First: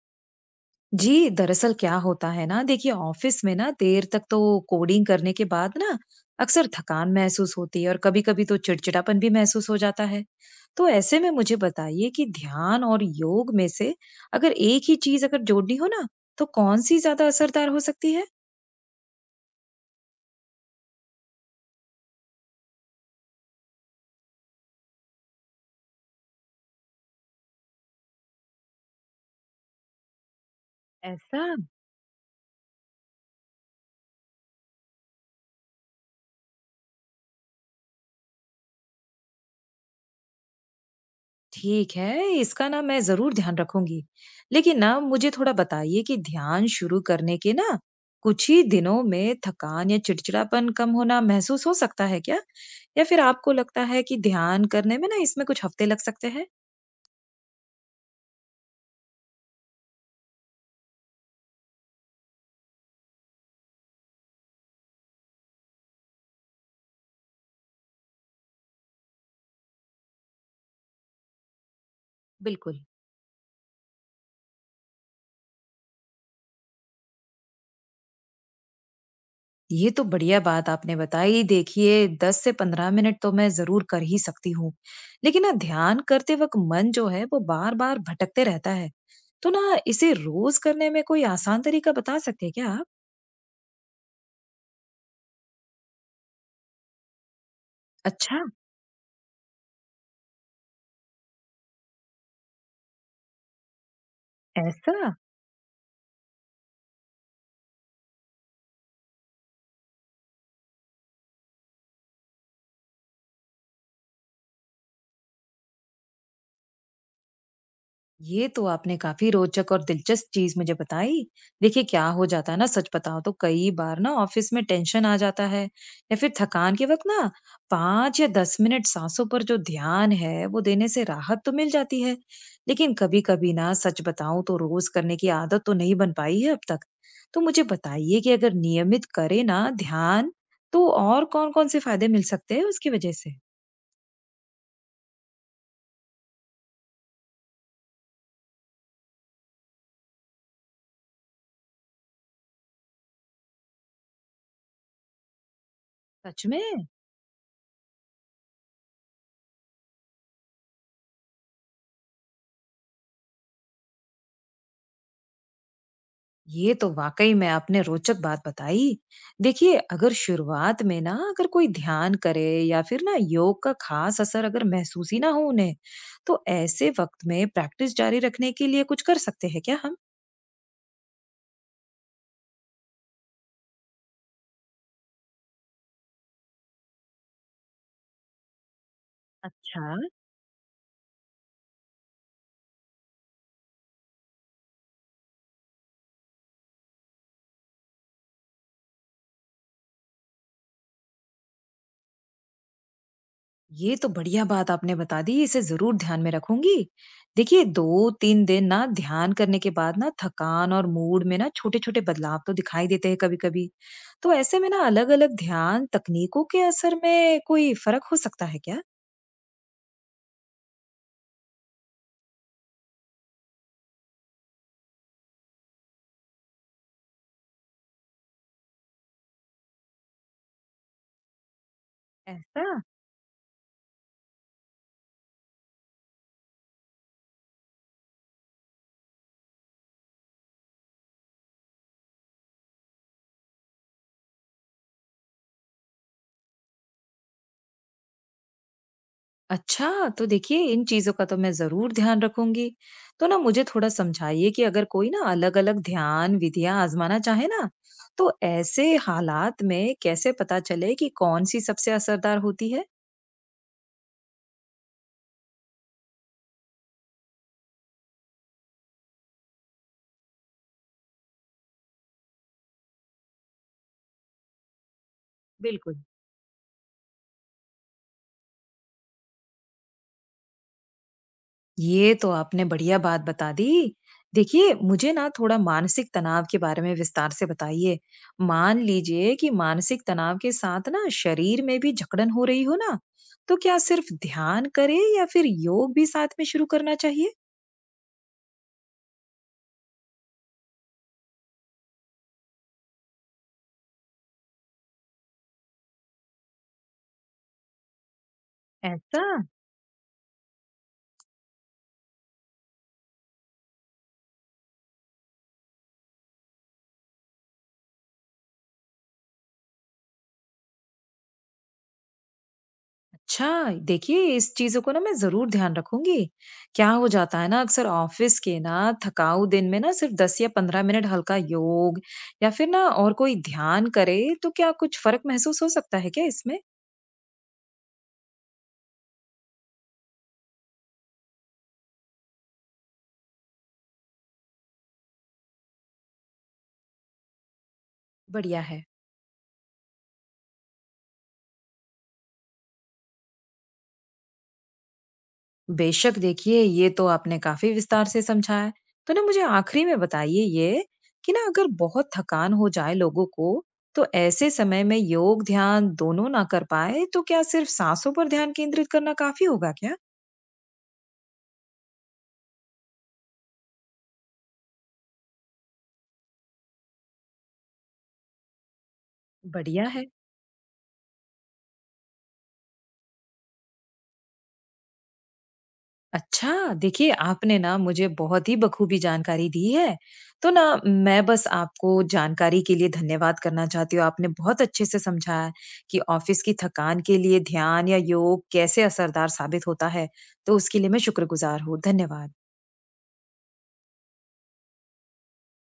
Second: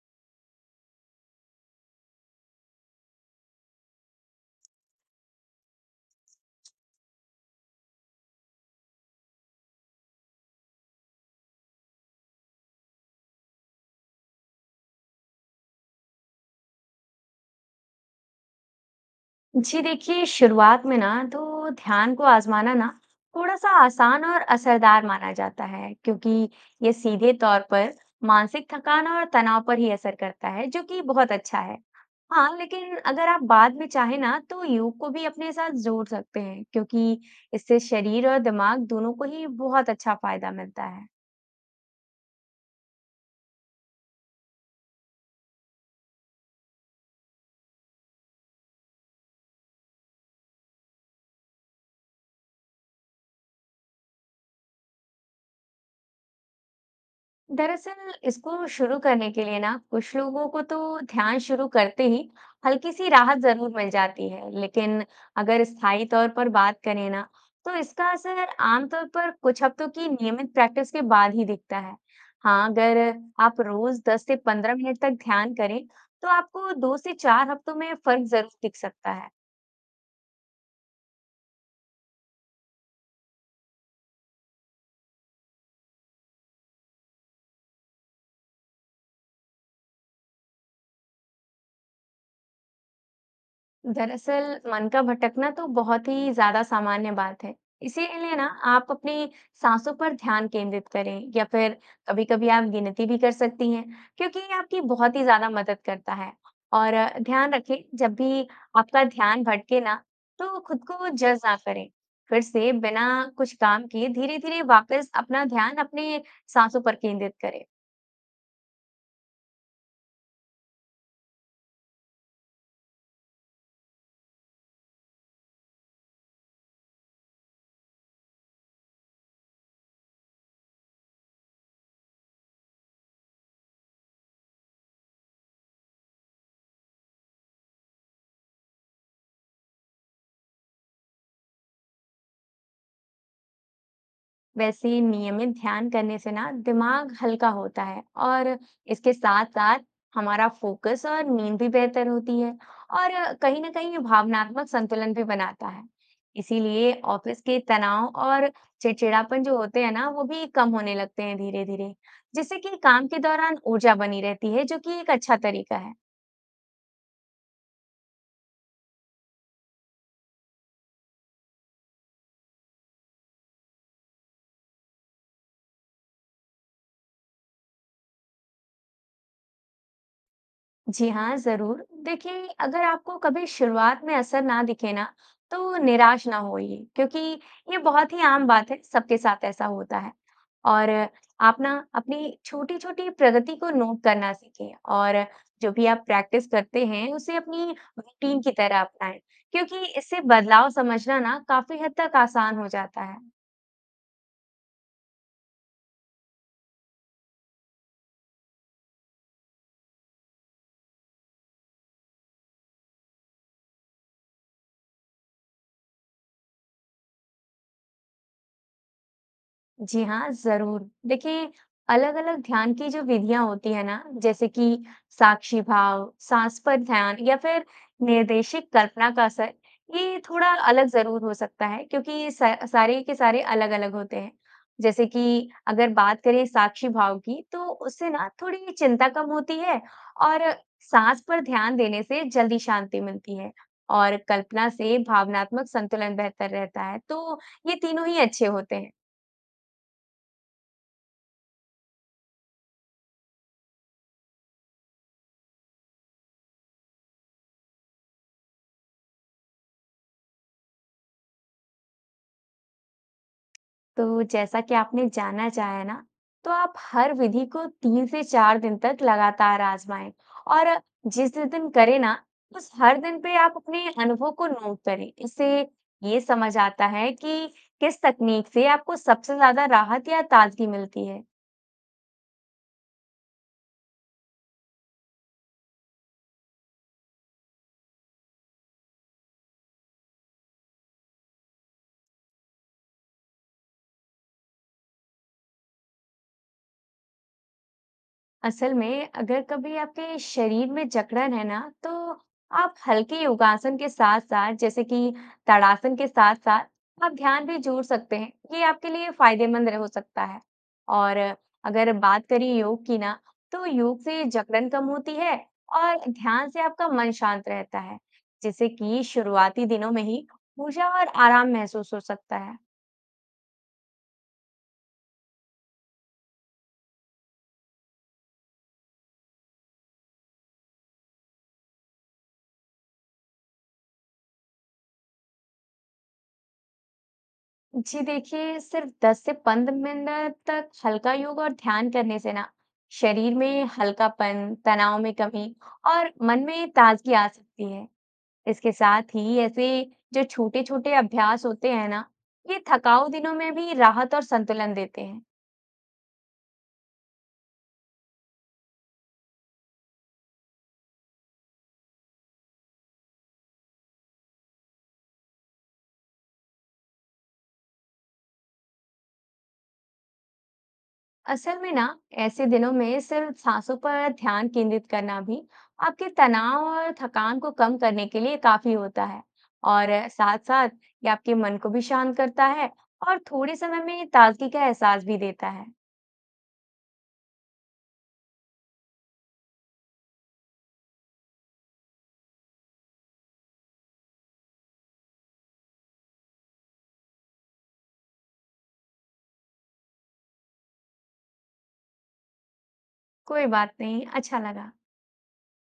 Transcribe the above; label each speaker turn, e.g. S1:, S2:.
S1: जी, दरअसल क्या होता है ना देखिए ऑफिस में ना देर तक तो कोडिंग करने के बाद ना अक्सर थकान महसूस होती है और कभी-कभी तो चिड़चिड़ापन भी महसूस हो जाता है। तो ऐसे में मुझे बताइए कि ध्यान और योग में से अगर एक ही चीज़ अगर जोड़नी हो ना, तो कौन-सी ज़्यादा असरदार हो सकती है?
S2: जी देखिए, शुरुआत में ना तो ध्यान को आजमाना ना थोड़ा सा आसान और असरदार माना जाता है। क्योंकि ये सीधे तौर पर मानसिक थकान और तनाव पर ही असर करता है, जो कि बहुत
S1: ऐसा।
S2: अच्छा है। हाँ, लेकिन अगर आप बाद में चाहें ना तो योग को भी अपने साथ जोड़ सकते हैं। क्योंकि इससे शरीर और दिमाग दोनों को ही बहुत अच्छा फायदा मिलता है।
S1: ठीक है, इसका ना मैं ज़रूर ध्यान रखूँगी। लेकिन ना मुझे थोड़ा बताइए कि ध्यान शुरू करने के ना कुछ ही दिनों में थकान या चिड़चिड़ापन कम होना महसूस हो सकता है क्या? या फिर आपको लगता है कि ध्यान करने में ना इसमें कुछ हफ़्ते लग सकते हैं?
S2: दरअसल, इसको शुरू करने के लिए ना कुछ लोगों को तो ध्यान शुरू करते ही हल्की सी राहत जरूर मिल जाती है। लेकिन अगर स्थायी तौर पर बात करें ना, तो इसका असर आमतौर पर कुछ हफ्तों की नियमित प्रैक्टिस के बाद ही दिखता है। हाँ,
S1: बिल्कुल।
S2: अगर आप रोज 10 से 15 मिनट तक ध्यान करें, तो आपको 2 से 4 हफ्तों में फर्क जरूर दिख सकता है।
S1: ये तो बढ़िया बात आपने बताई। देखिए 10 से 15 मिनट तो मैं ज़रूर कर ही सकती हूँ। लेकिन ना ध्यान करते वक़्त मन जो है वो बार-बार भटकते रहता है। तो ना इसे रोज़ करने में कोई आसान तरीका बता सकते हैं क्या आप?
S2: दरअसल, मन का भटकना तो बहुत ही ज्यादा सामान्य बात है। इसीलिए
S1: अच्छा।
S2: ना आप अपनी सांसों पर ध्यान केंद्रित करें, या फिर कभी कभी आप गिनती भी कर सकती हैं। क्योंकि ये आपकी
S1: ऐसा।
S2: बहुत ही ज्यादा मदद करता है। और ध्यान रखें, जब भी आपका ध्यान भटके ना, तो खुद को जज ना करें। फिर से बिना कुछ काम किए धीरे धीरे वापस अपना ध्यान अपने सांसों पर केंद्रित करें।
S1: ये तो आपने काफी रोचक और दिलचस्प चीज मुझे बताई। देखिए क्या हो जाता है ना सच बताओ तो कई बार ना ऑफिस में टेंशन आ जाता है या फिर थकान के वक्त ना 5 या 10 मिनट सांसों पर जो ध्यान है वो देने से राहत तो मिल जाती है। लेकिन कभी कभी ना सच बताऊं तो रोज करने की आदत तो नहीं बन पाई है अब तक। तो मुझे बताइए कि अगर नियमित करे ना ध्यान तो और कौन कौन से फायदे मिल सकते हैं उसकी वजह से।
S2: वैसे ही, नियमित ध्यान करने से ना दिमाग हल्का होता है। और इसके साथ साथ हमारा फोकस और नींद भी बेहतर होती है। और कहीं ना कहीं ये भावनात्मक संतुलन भी बनाता है।
S1: सच में।
S2: इसीलिए ऑफिस के तनाव और चिड़चिड़ापन जो होते हैं ना, वो भी कम होने लगते हैं धीरे धीरे। जिससे कि काम के दौरान ऊर्जा बनी रहती है, जो कि एक अच्छा तरीका है।
S1: ये तो वाकई में आपने रोचक बात बताई। देखिए, अगर शुरुआत में ना अगर कोई ध्यान करे या फिर ना योग का खास असर अगर महसूस ही ना हो उन्हें, तो ऐसे वक्त में प्रैक्टिस जारी रखने के लिए कुछ कर सकते हैं क्या हम?
S2: जी हाँ, ज़रूर। देखिए, अगर आपको कभी शुरुआत में असर ना दिखे ना, तो निराश ना होइए। क्योंकि ये बहुत ही आम बात है, सबके साथ ऐसा
S1: अच्छा।
S2: होता है। और आप ना अपनी छोटी-छोटी प्रगति को नोट करना सीखें। और जो भी आप प्रैक्टिस करते हैं, उसे अपनी रूटीन की तरह अपनाएं। क्योंकि इससे बदलाव समझना ना काफ़ी हद तक आसान हो जाता है।
S1: ये तो बढ़िया बात आपने बता दी, इसे जरूर ध्यान में रखूंगी। देखिए 2 3 दिन ना ध्यान करने के बाद ना थकान और मूड में ना छोटे छोटे बदलाव तो दिखाई देते हैं कभी कभी। तो ऐसे में ना अलग अलग ध्यान तकनीकों के असर में कोई फर्क हो सकता है क्या?
S2: जी हाँ, ज़रूर। देखिए, अलग-अलग ध्यान की जो विधियाँ होती हैं ना, जैसे कि साक्षी भाव, सांस पर ध्यान, या फिर निर्देशित कल्पना का असर, ये थोड़ा अलग ज़रूर हो सकता है। क्योंकि ये स
S1: ऐसा?
S2: सारे के सारे अलग-अलग होते हैं। जैसे कि अगर बात करें साक्षी भाव की, तो उससे ना थोड़ी चिंता कम होती है। और सांस पर ध्यान देने से जल्दी शांति मिलती है। और कल्पना से भावनात्मक संतुलन बेहतर रहता है। तो ये तीनों ही अच्छे होते हैं।
S1: अच्छा, तो देखिए इन चीज़ों का तो मैं ज़रूर ध्यान रखूँगी। तो ना मुझे थोड़ा समझाइए कि अगर कोई ना अलग-अलग ध्यान विधियाँ आज़माना चाहे ना, तो ऐसे हालात में कैसे पता चले कि कौन-सी सबसे असरदार होती है?
S2: तो जैसा कि आपने जाना चाहे ना, तो आप हर विधि को 3 से 4 दिन तक लगातार आज़माएँ। और जिस जिस दिन करें ना, उस हर दिन पे आप अपने अनुभव को नोट करें। इससे
S1: बिल्कुल।
S2: ये समझ आता है कि किस तकनीक से आपको सबसे ज़्यादा राहत या ताज़गी मिलती है।
S1: ये तो आपने बढ़िया बात बता दी। देखिए, मुझे ना थोड़ा मानसिक तनाव के बारे में विस्तार से बताइए। मान लीजिए कि मानसिक तनाव के साथ ना शरीर में भी जकड़न हो रही हो ना, तो क्या सिर्फ ध्यान करें या फिर योग भी साथ में शुरू करना चाहिए?
S2: असल में, अगर कभी आपके शरीर में जकड़न है ना, तो आप हल्के योगासन के साथ साथ, जैसे कि ताड़ासन के साथ साथ आप ध्यान भी जोड़ सकते हैं। ये आपके लिए
S1: ऐसा?
S2: फायदेमंद हो सकता है। और अगर बात करें योग की ना, तो योग से जकड़न कम होती है। और ध्यान से आपका मन शांत रहता है। जिससे कि शुरुआती दिनों में ही ऊर्जा और आराम महसूस हो सकता है।
S1: अच्छा, देखिए इस चीज़ों को ना मैं ज़रूर ध्यान रखूँगी। क्या हो जाता है ना अक्सर ऑफ़िस के ना थकाऊ दिन में ना सिर्फ़ 10 या 15 मिनट हल्का योग या फ़िर ना और कोई ध्यान करे तो क्या कुछ फ़र्क महसूस हो सकता है क्या इसमें?
S2: जी देखिए, सिर्फ 10 से 15 मिनट तक हल्का योग और ध्यान करने से ना शरीर में हल्कापन, तनाव में कमी और मन में ताजगी आ सकती है।
S1: बढ़िया
S2: इसके
S1: है।
S2: साथ ही ऐसे जो छोटे छोटे अभ्यास होते हैं ना, ये थकाऊ दिनों में भी राहत और संतुलन देते हैं।
S1: बेशक, देखिए ये तो आपने काफ़ी विस्तार से समझाया। तो ना मुझे आख़िरी में बताइए ये कि ना अगर बहुत थकान हो जाए लोगों को तो ऐसे समय में योग, ध्यान दोनों ना कर पाएँ तो क्या सिर्फ़ साँसों पर ध्यान केंद्रित करना काफ़ी होगा क्या?
S2: असल में ना ऐसे दिनों में सिर्फ सांसों पर ध्यान केंद्रित करना भी आपके तनाव और थकान को कम करने के लिए काफी होता है।
S1: बढ़िया
S2: और
S1: है।
S2: साथ साथ ये आपके मन को भी शांत करता है। और थोड़े समय में ताजगी का एहसास भी देता है।
S1: अच्छा, देखिए आपने ना मुझे बहुत ही बखूबी जानकारी दी है। तो ना मैं बस आपको जानकारी के लिए धन्यवाद करना चाहती हूँ। आपने बहुत अच्छे से समझाया है कि ऑफ़िस की थकान के लिए ध्यान या योग कैसे असरदार साबित होता है। तो उसके लिए मैं शुक्रगुज़ार हूँ। धन्यवाद।
S2: कोई बात नहीं, अच्छा लगा।